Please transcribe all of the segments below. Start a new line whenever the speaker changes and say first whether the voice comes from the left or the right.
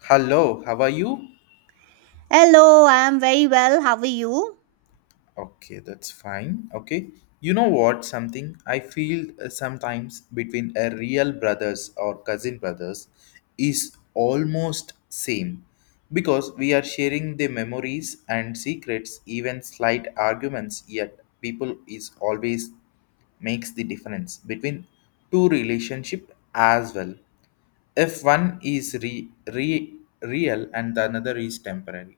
left: Hello, how are you?
right: Hello, I'm very well. How are you?
left: Okay, that's fine. Okay. You know what? Something I feel sometimes between a real brothers or cousin brothers is almost same because we are sharing the memories and secrets, even slight arguments, yet people is always makes the difference between two relationship as well. If one is real and the another is temporary.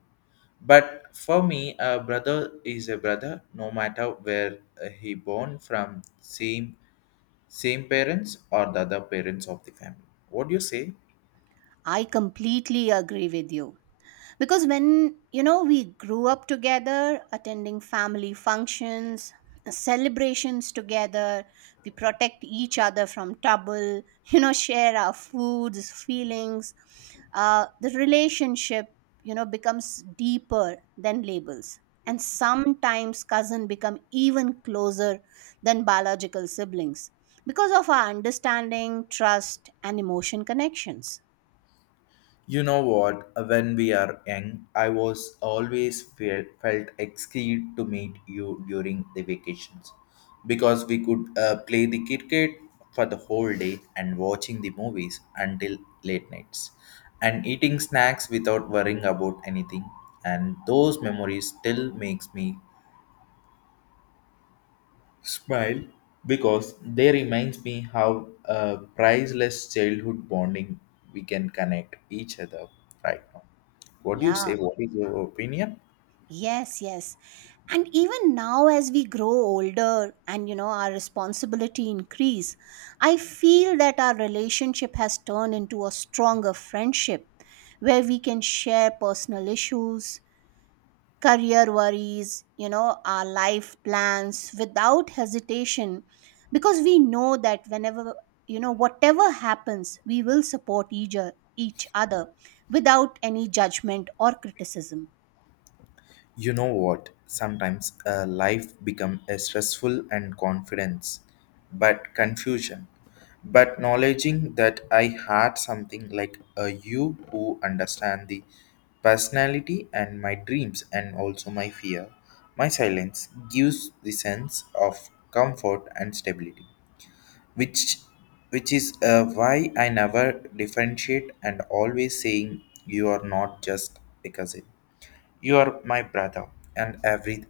left: But for me, a brother is a brother, no matter where he born from, same parents or the other parents of the family. What do you say?
right: I completely agree with you, because when we grew up together attending family functions, celebrations together. We protect each other from trouble share our foods, feelings, the relationship becomes deeper than labels. And sometimes cousin become even closer than biological siblings because of our understanding, trust, and emotion connections.
left: You know what? When we are young, I was always felt excited to meet you during the vacations because we could play the cricket for the whole day and watching the movies until late nights and eating snacks without worrying about anything. And those memories still makes me smile because they reminds me how priceless childhood bonding we can connect each other right now. What do you
right: Yeah.
left: say? What is your opinion?
right: Yes, yes. And even now, as we grow older and our responsibility increase, I feel that our relationship has turned into a stronger friendship where we can share personal issues, career worries, our life plans without hesitation, because we know that whenever whatever happens, we will support each other without any judgment or criticism.
left: You know what? Sometimes life become a stressful and confidence, but confusion. But acknowledging that I had something like a you who understand the personality and my dreams and also my fear, my silence gives the sense of comfort and stability, which which is why I never differentiate and always saying you are not just a cousin. You are my brother, and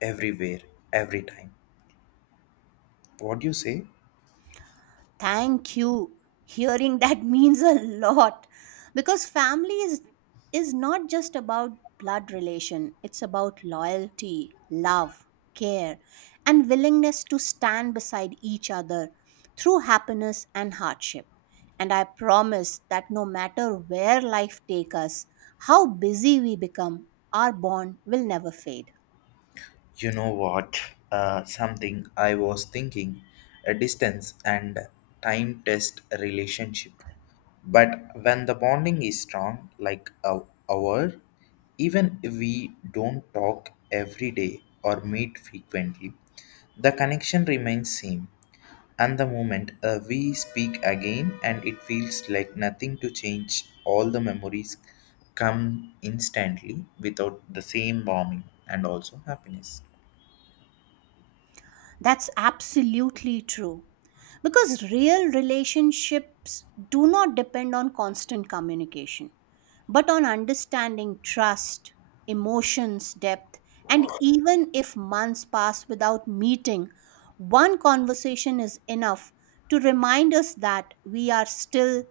left: everywhere, every time. What do you say?
right: Thank you. Hearing that means a lot, because family is not just about blood relation. It's about loyalty, love, care, and willingness to stand beside each other through happiness and hardship. And I promise that no matter where life takes us, how busy we become, our bond will never fade.
left: You know what? Something I was thinking. A distance and time test relationship. But when the bonding is strong, like a our, even if we don't talk every day or meet frequently, the connection remains same. And the moment we speak again, and it feels like nothing to change, all the memories come instantly without the same warming and also happiness.
right: That's absolutely true. Because real relationships do not depend on constant communication, but on understanding, trust, emotions, depth. And even if months pass without meeting, one conversation is enough to remind us that we are still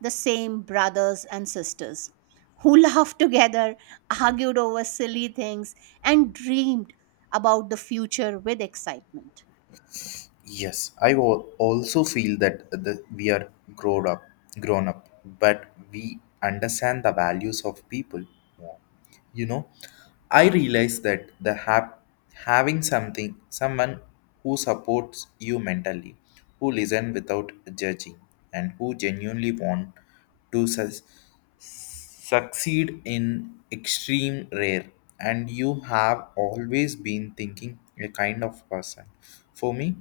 right: the same brothers and sisters who laughed together, argued over silly things, and dreamed about the future with excitement.
left: Yes, also feel that the, we are grown up, grown up, but we understand the values of people more. You know, I realize that having something, someone who supports you mentally, who listen without judging, and who genuinely want to sus- succeed in extreme rare and you have always been thinking a kind of person for me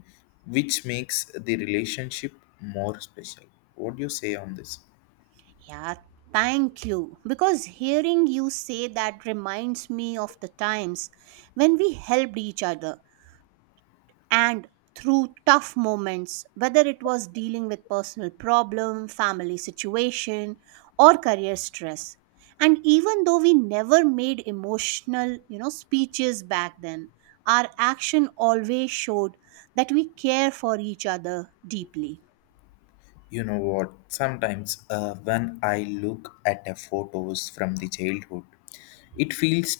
left: which makes the relationship more special. What do you say on this?
right: Yeah, thank you. Because hearing you say that reminds me of the times when we helped each other and through tough moments, whether it was dealing with personal problem, family situation, or career stress. And even though we never made emotional, speeches back then, our action always showed that we care for each other deeply.
left: You know what? Sometimes when I look at the photos from the childhood, it feels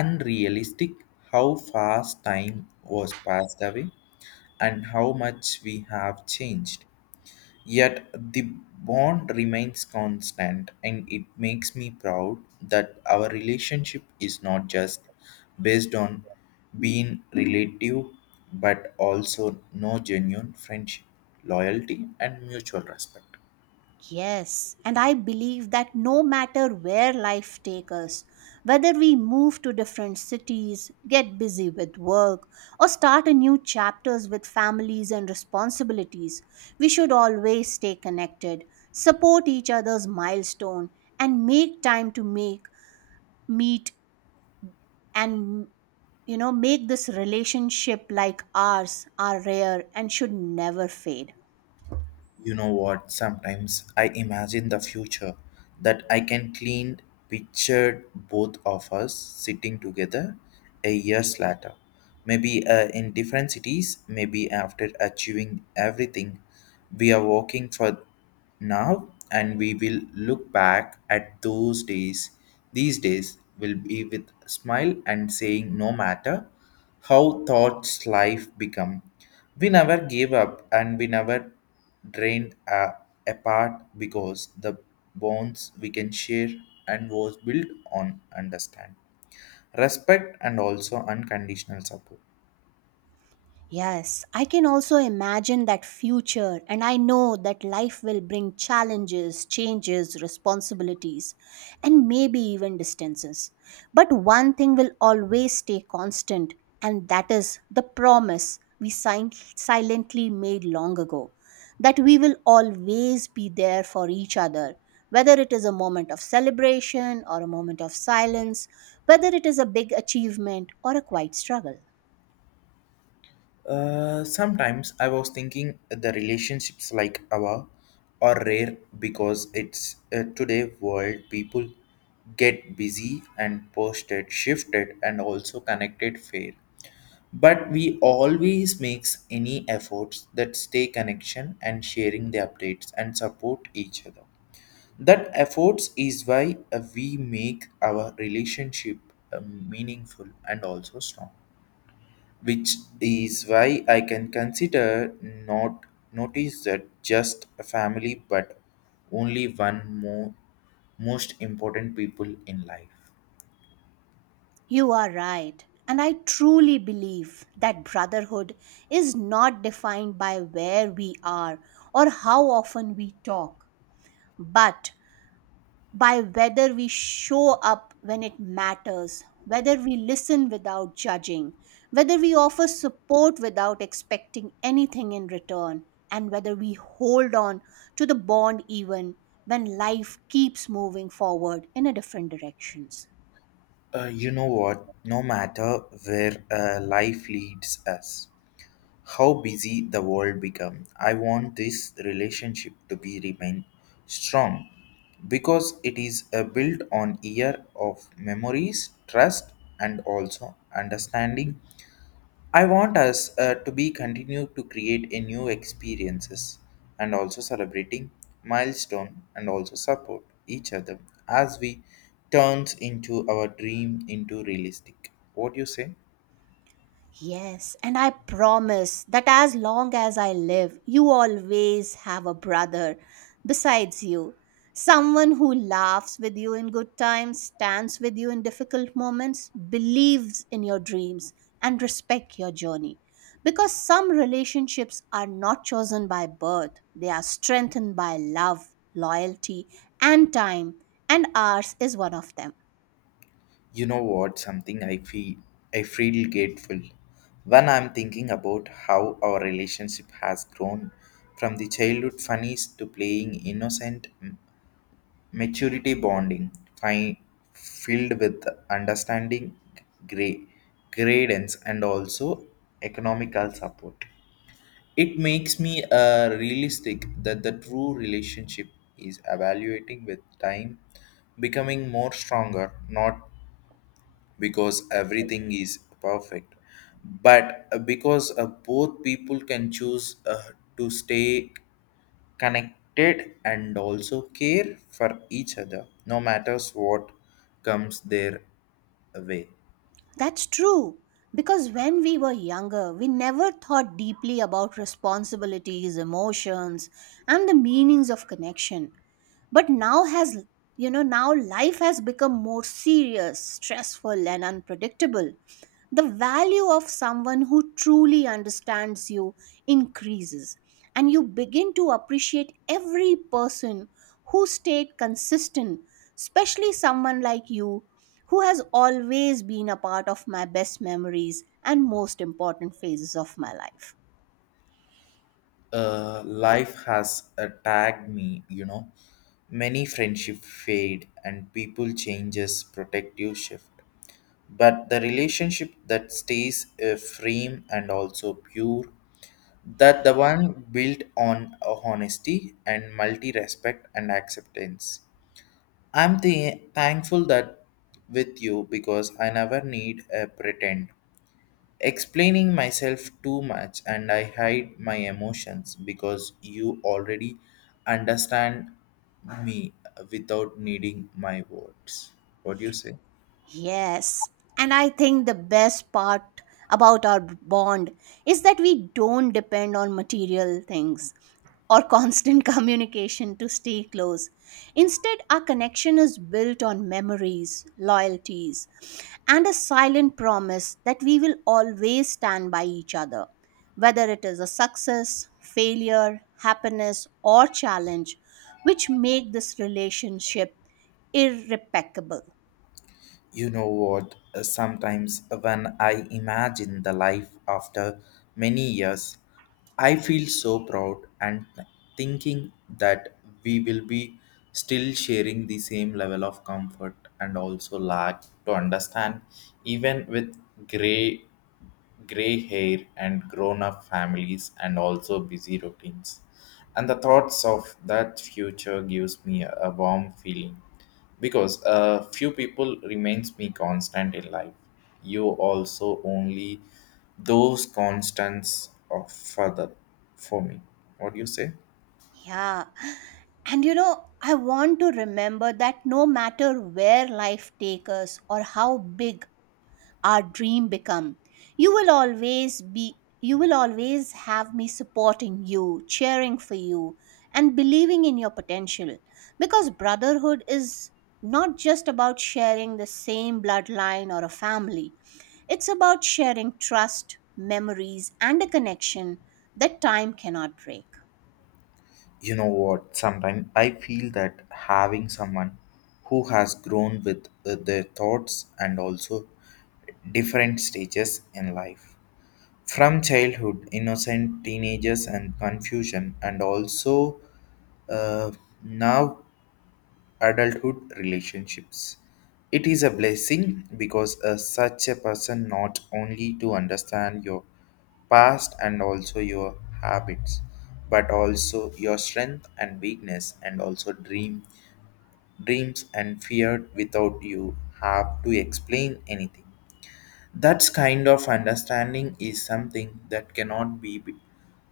left: unrealistic how fast time was passed away and how much we have changed. Yet the bond remains constant, and it makes me proud that our relationship is not just based on being relative but also no genuine friendship, loyalty, and mutual respect.
right: Yes, and I believe that no matter where life takes us, whether we move to different cities, get busy with work, or start a new chapters with families and responsibilities, we should always stay connected, support each other's milestone, and make time to make meet and make this relationship like ours are rare and should never fade.
left: You know what? Sometimes I imagine the future that I can clean pictured both of us sitting together a years later. Maybe in different cities, maybe after achieving everything we are working for now and we will look back at those days, these days will be with smile and saying no matter how thoughts life become, we never gave up and we never drained apart because the bonds we can share and was built on understand, respect and also unconditional support.
right: Yes, I can also imagine that future, and I know that life will bring challenges, changes, responsibilities, and maybe even distances. But one thing will always stay constant, and that is the promise we silently made long ago that we will always be there for each other, whether it is a moment of celebration or a moment of silence, whether it is a big achievement or a quiet struggle.
left: Sometimes I was thinking the relationships like our are rare because it's today world people get busy and posted shifted and also connected fair, but we always makes any efforts that stay connection and sharing the updates and support each other. That efforts is why we make our relationship uh, meaningful and also strong, which is why I can consider not notice that just a family but only one more most important people in life.
right: You are right. And I truly believe that brotherhood is not defined by where we are or how often we talk, but by whether we show up when it matters, whether we listen without judging, whether we offer support without expecting anything in return, and whether we hold on to the bond even when life keeps moving forward in a different directions.
left: You know what, no matter where life leads us, how busy the world become, I want this relationship to be remain strong because it is a built on year of memories, trust and also understanding. I want us to be continue to create a new experiences and also celebrating milestone and also support each other as we turns into our dream into realistic. What do you say?
right: Yes, and I promise that as long as I live, you always have a brother besides you. Someone who laughs with you in good times, stands with you in difficult moments, believes in your dreams, and respect your journey. Because some relationships are not chosen by birth, they are strengthened by love, loyalty, and time, and ours is one of them.
left: You know what? Something I feel grateful when I'm thinking about how our relationship has grown from the childhood funnies to playing maturity bonding, fi- filled with understanding, gra- gradients, and also economical support. It makes me realistic that the true relationship is evaluating with time, becoming more stronger, not because everything is perfect but because both people can choose to stay connected and also care for each other no matters what comes their way.
right: That's true. Because when we were younger, we never thought deeply about responsibilities, emotions, and the meanings of connection. But now life has become more serious, stressful, and unpredictable. The value of someone who truly understands you increases, and you begin to appreciate every person who stayed consistent, especially someone like you, who has always been a part of my best memories and most important phases of my life.
left: Life has attacked me, you know, many friendship fade and people changes protective shift, but the relationship that stays frame and also pure, that the one built on honesty and multi respect and acceptance. I'm the thankful that with you because I never need a pretend. Explaining myself too much and I hide my emotions because you already understand me without needing my words. What do you say?
right: Yes. And I think the best part about our bond is that we don't depend on material things or constant communication to stay close. Instead, our connection is built on memories, loyalties, and a silent promise that we will always stand by each other, whether it is a success, failure, happiness, or challenge, which make this relationship irreparable.
left: You know what? Sometimes when I imagine the life after many years, I feel so proud and thinking that we will be still sharing the same level of comfort and also lack to understand, even with gray gray hair and grown up families and also busy routines. And the thoughts of that future gives me a warm feeling because few people remains me constant in life. You also only those constants of further for me. What do you say?
right: Yeah. And you know, I want to remember that no matter where life takes us or how big our dream become, you will always have me supporting you, cheering for you, and believing in your potential. Because brotherhood is not just about sharing the same bloodline or a family. It's about sharing trust, memories, and a connection that time cannot break.
left: You know what? Sometimes I feel that having someone who has grown with their thoughts and also different stages in life, from childhood, innocent teenagers and confusion, and also uh, now adulthood relationships. It is a blessing because such a person not only to understand your past and also your habits, but also your strength and weakness, and also dreams and fear without you have to explain anything. That kind of understanding is something that cannot be b-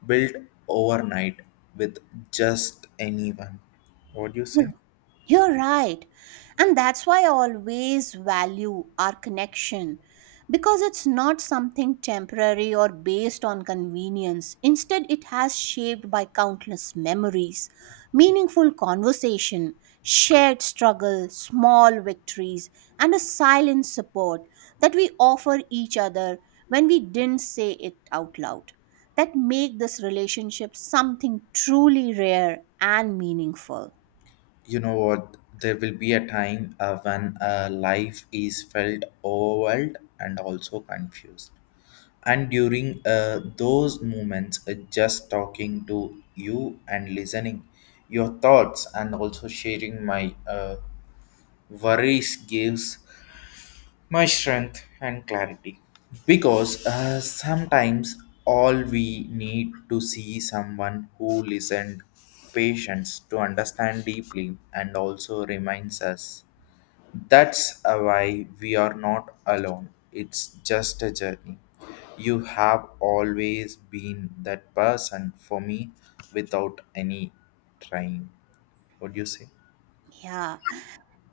left: built overnight with just anyone. What do you say?
right: You're right. And that's why I always value our connection, because it's not something temporary or based on convenience. Instead, it has shaped by countless memories, meaningful conversation, shared struggle, small victories, and a silent support that we offer each other when we didn't say it out loud, that make this relationship something truly rare and meaningful.
left: You know what? There will be a time when life is felt overwhelmed and also confused. And during those moments, just talking to you and listening your thoughts and also sharing my worries gives my strength and clarity because sometimes all we need to see someone who listened patience to understand deeply and also reminds us that's why we are not alone, it's just a journey. You have always been that person for me without any trying. What do you say?
right: Yeah.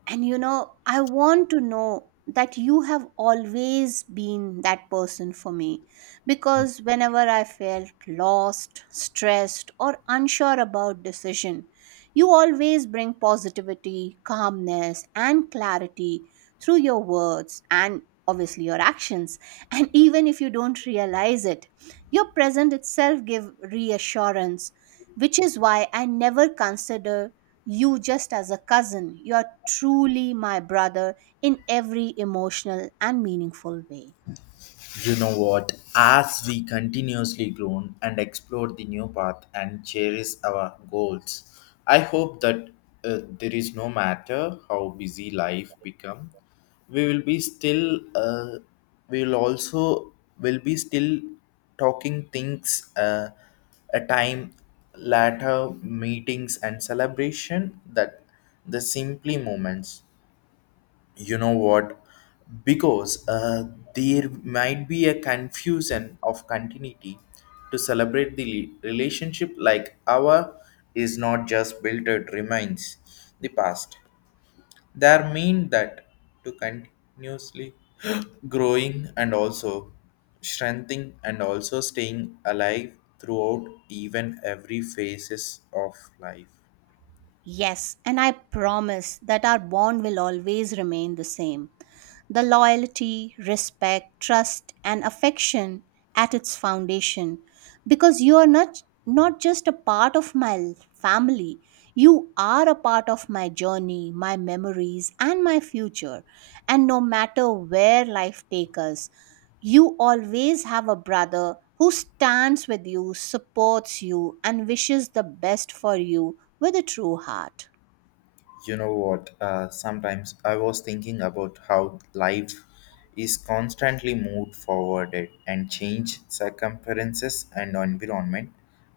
right: And you know, I want to know that you have always been that person for me, because whenever I felt lost, stressed, or unsure about decision, you always bring positivity, calmness, and clarity through your words and obviously your actions. And even if you don't realize it, your presence itself give reassurance, which is why I never consider you just as a cousin. You are truly my brother in every emotional and meaningful way.
left: You know what? As we continuously grow and explore the new path and cherish our goals, I hope that there is no matter how busy life become, we will be still. We will also will be still talking things. A time later meetings and celebration that the simply moments, you know what, because there might be a confusion of continuity to celebrate the relationship like our is not just built it remains the past, there mean that to continuously growing and also strengthening and also staying alive throughout even every phases of life.
right: Yes, and I promise that our bond will always remain the same, the loyalty, respect, trust, and affection at its foundation. Because you are not just a part of my family, you are a part of my journey, my memories, and my future. And no matter where life takes us, you always have a brother who stands with you, supports you, and wishes the best for you with a true heart.
left: You know what? Sometimes I was thinking about how life is constantly moved forward and change circumferences and environment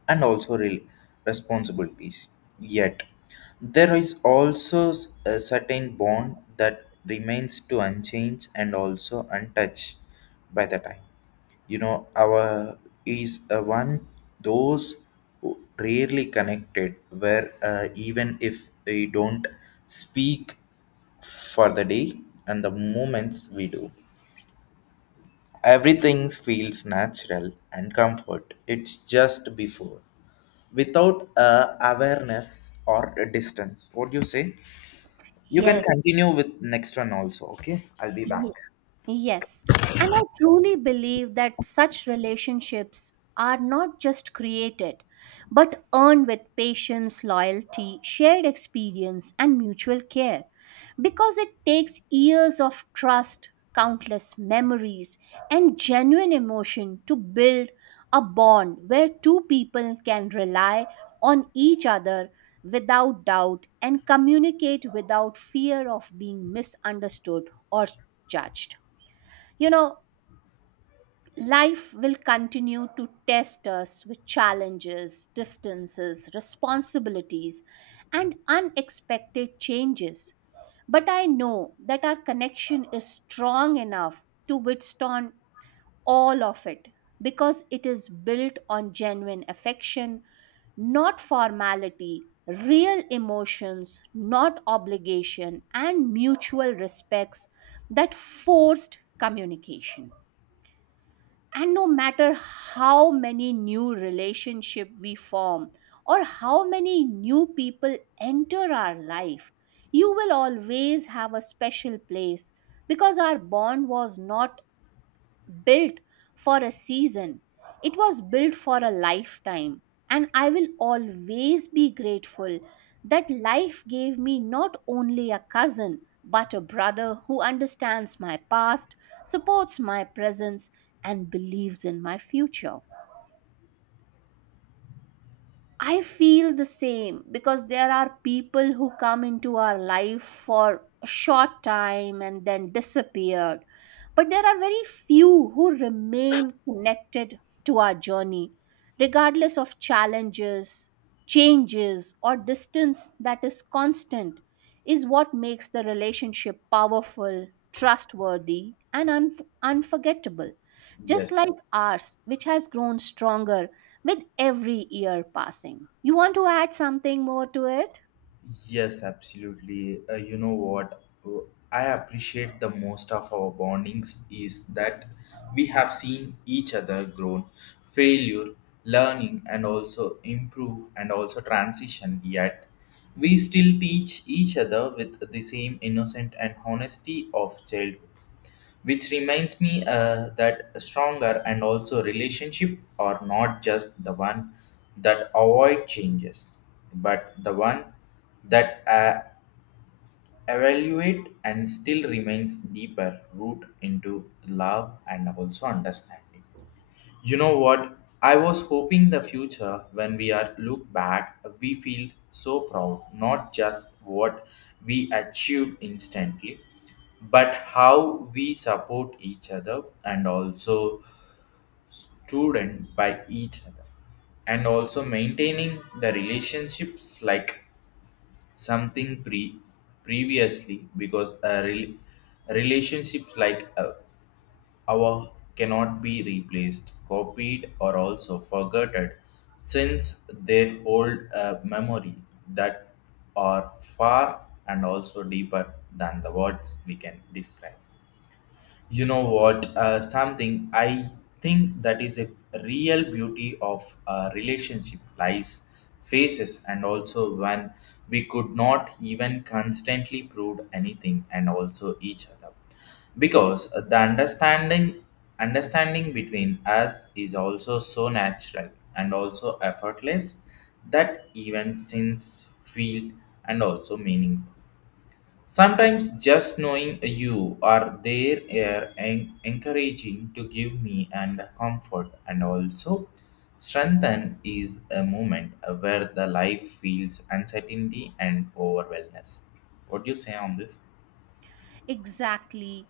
left: and also responsibilities. Yet there is also a certain bond that remains to unchanged and also untouched by the time. You know, our is a one those rarely connected where even if we don't speak for the day and the moments we do, everything feels natural and comfort, it's just before without awareness or a distance. What do you say? You can
right: Yes.
left: continue with next one also. Okay, I'll be back.
right: Yes, and I truly believe that such relationships are not just created, but earned with patience, loyalty, shared experience, and mutual care. Because it takes years of trust, countless memories, and genuine emotion to build a bond where two people can rely on each other without doubt and communicate without fear of being misunderstood or judged. You know, life will continue to test us with challenges, distances, responsibilities, and unexpected changes. But I know that our connection is strong enough to withstand all of it, because it is built on genuine affection, not formality, real emotions, not obligation, and mutual respects that forced communication. And no matter how many new relationship we form or how many new people enter our life, you will always have a special place, because our bond was not built for a season, it was built for a lifetime. And I will always be grateful that life gave me not only a cousin, but a brother who understands my past, supports my presence, and believes in my future. I feel the same, because there are people who come into our life for a short time and then disappeared. But there are very few who remain connected to our journey, regardless of challenges, changes, or distance. That is constant, is what makes the relationship powerful, trustworthy, and unforgettable, just
left: Yes.
right: like ours, which has grown stronger with every year passing. You want to add something more to it?
left: Yes, absolutely. You know what? I appreciate the most of our bondings is that we have seen each other grown, failure, learning, and also improve and also transition. Yet we still teach each other with the same innocent and honesty of childhood, which reminds me that stronger and also relationship are not just the one that avoid changes but the one that evaluate and still remains deeper root into love and also understanding. You know what? I was hoping the future when we are look back, we feel so proud, not just what we achieved instantly, but how we support each other and also student by each other and also maintaining the relationships like something previously because a relationships like hour cannot be replaced, copied, or also forgotten, since they hold a memory that are far and also deeper than the words we can describe. You know what? Something I think that is a real beauty of a relationship lies faces and also when we could not even constantly prove anything and also each other because the understanding between us is also so natural and also effortless that even since feel and also meaningful. Sometimes just knowing you are there are encouraging to give me and comfort and also strengthen is a moment where the life feels uncertainty and overwhelmness. What do you say on this?
right: Exactly.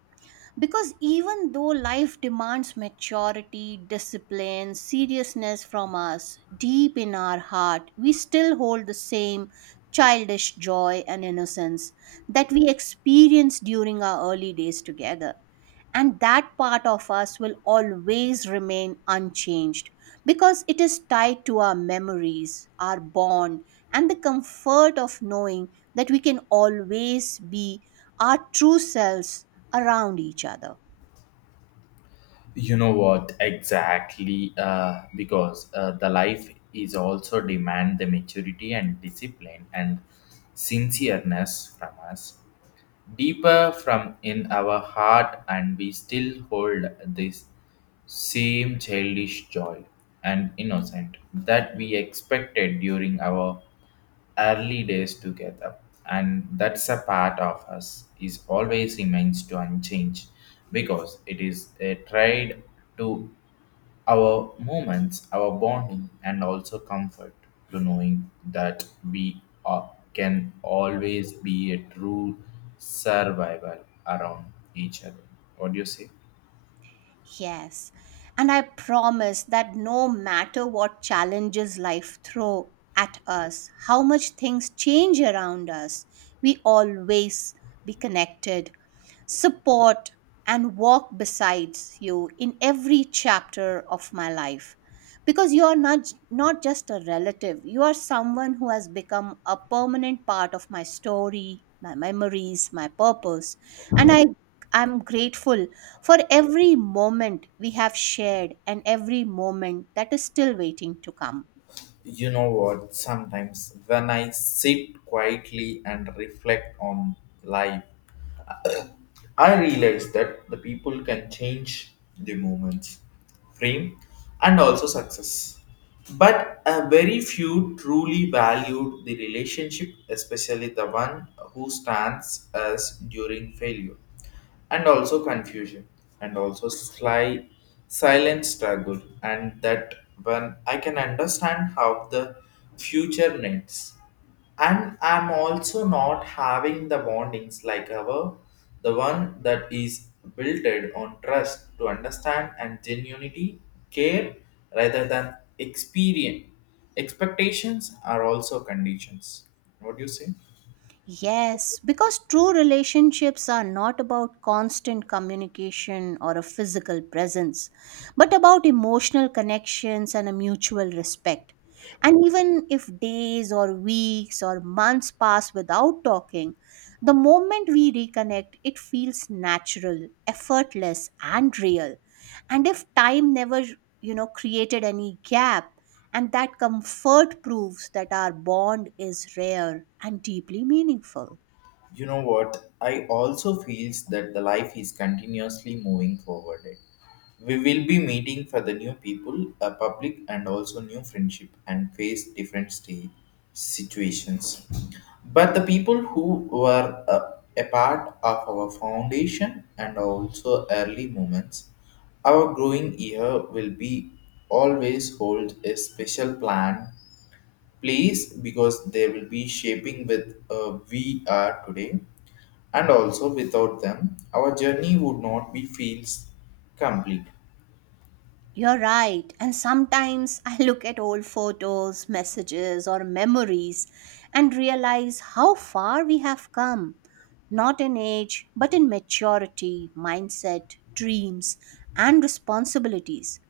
right: Because even though life demands maturity, discipline, seriousness from us, deep in our heart, we still hold the same childish joy and innocence that we experienced during our early days together. And that part of us will always remain unchanged, because it is tied to our memories, our bond, and the comfort of knowing that we can always be our true selves around each other.
left: You know what exactly? Because the life is also demand the maturity and discipline and sincereness from us, deeper from in our heart, and we still hold this same childish joy and innocent that we expected during our early days together. And that's a part of us is always remains to unchanged because it is a tried to our moments, our bonding, and also comfort to knowing that we are, can always be a true survival around each other. What do you say?
right: Yes. And I promise that no matter what challenges life throw at us, how much things change around us, we always be connected, support, and walk besides you in every chapter of my life, because you are not just a relative. You are someone who has become a permanent part of my story, my memories, my purpose, and I'm grateful for every moment we have shared and every moment that is still waiting to come.
left: You know what? Sometimes when I sit quietly and reflect on life, I realized that the people can change the moments, frame, and also success. But a very few truly valued the relationship, especially the one who stands us during failure and also confusion and also sly silent struggle, and that when I can understand how the future needs, and I'm also not having the bondings like our, the one that is built on trust to understand and genuinity care rather than experience expectations are also conditions. What do you say?
right: Yes, because true relationships are not about constant communication or a physical presence, but about emotional connections and a mutual respect. And even if days or weeks or months pass without talking, the moment we reconnect, it feels natural, effortless, and real. And if time never, created any gap, and that comfort proves that our bond is rare and deeply meaningful.
left: You know what? I also feels that the life is continuously moving forward. We will be meeting for the new people, a public, and also new friendship, and face different state situations. But the people who were a part of our foundation and also early moments, our growing year will be always hold a special plan. Place because they will be shaping with we are today, and also without them our journey would not be feels complete.
right: You're right. And sometimes I look at old photos, messages, or memories and realize how far we have come, not in age, but in maturity, mindset, dreams, and responsibilities.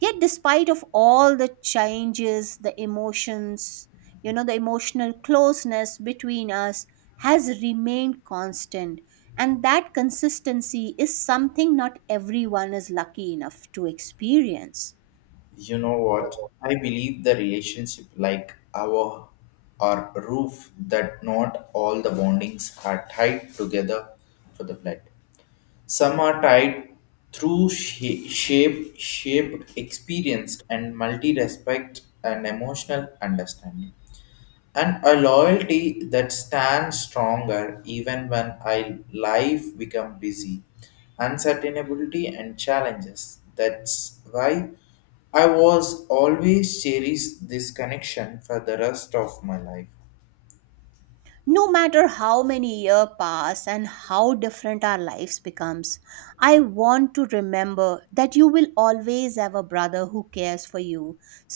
right: Yet despite of all the changes, the emotions you know the emotional closeness between us has remained constant, and that consistency is something not everyone is lucky enough to experience.
left: You know what, I believe the relationship like our or roof, that not all the bondings are tied together for the blood. Some are tied through shape shaped experienced and multi respect and emotional understanding and a loyalty that stands stronger even when I life become busy, uncertainty and challenges. That's why I was always cherish this connection for the rest of my life.
right: No matter how many years pass and how different our lives becomes, I want to remember that you will always have a brother who cares for you,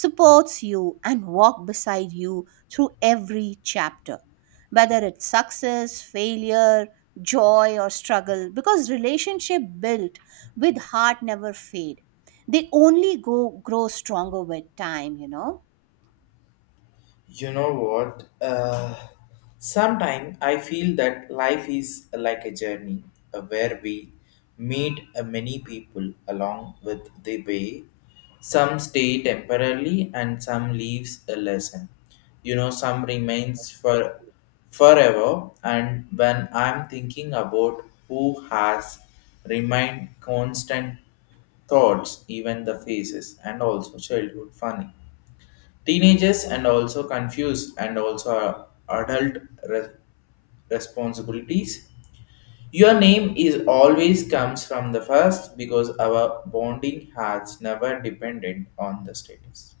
right: supports you, and walk beside you through every chapter, whether it's success, failure, joy, or struggle. Because relationship built with heart never fade, they only go grow stronger with time, you know?
left: You know what? Sometimes I feel that life is like a journey where we meet many people along with the way. Some stay temporarily and some leaves a lesson. You know, some remains for forever. And when I'm thinking about who has remained constant thoughts, even the faces and also childhood funny, teenagers and also confused and also adult re- responsibilities. Your name is always comes from the first because our bonding has never depended on the status.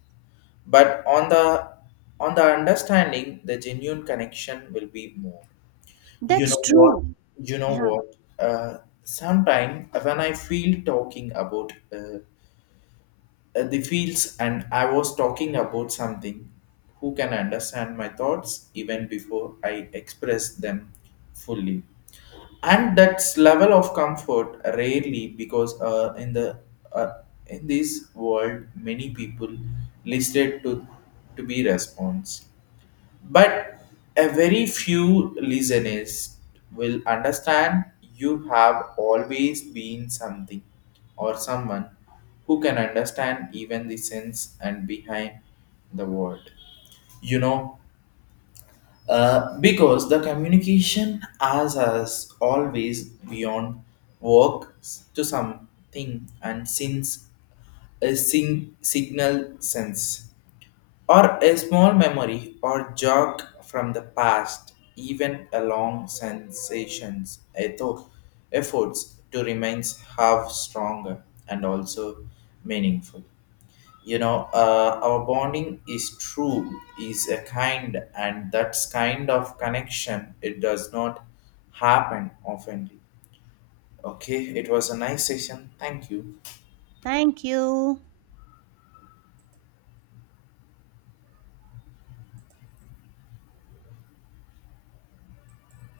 left: But on the understanding, the genuine connection will be more. You
right: That's
left: know what?
right: true.
left: You know
right: Yeah,
left: what? Sometime when I feel talking about the fields and I was talking about something who can understand my thoughts even before I express them fully. And that's level of comfort rarely because uh, in this world many people listed to be response, but a very few listeners will understand. You have always been something or someone who can understand even the sense and behind the word, you know. Uh, because the communication as us always beyond work to something and since a signal sense or a small memory or jog from the past, even a long sensations, a thought efforts to remain half stronger and also meaningful. You know, our bonding is true, is a kind, and that's kind of connection. It does not happen often. Okay, it was a nice session. Thank you.
right: thank you.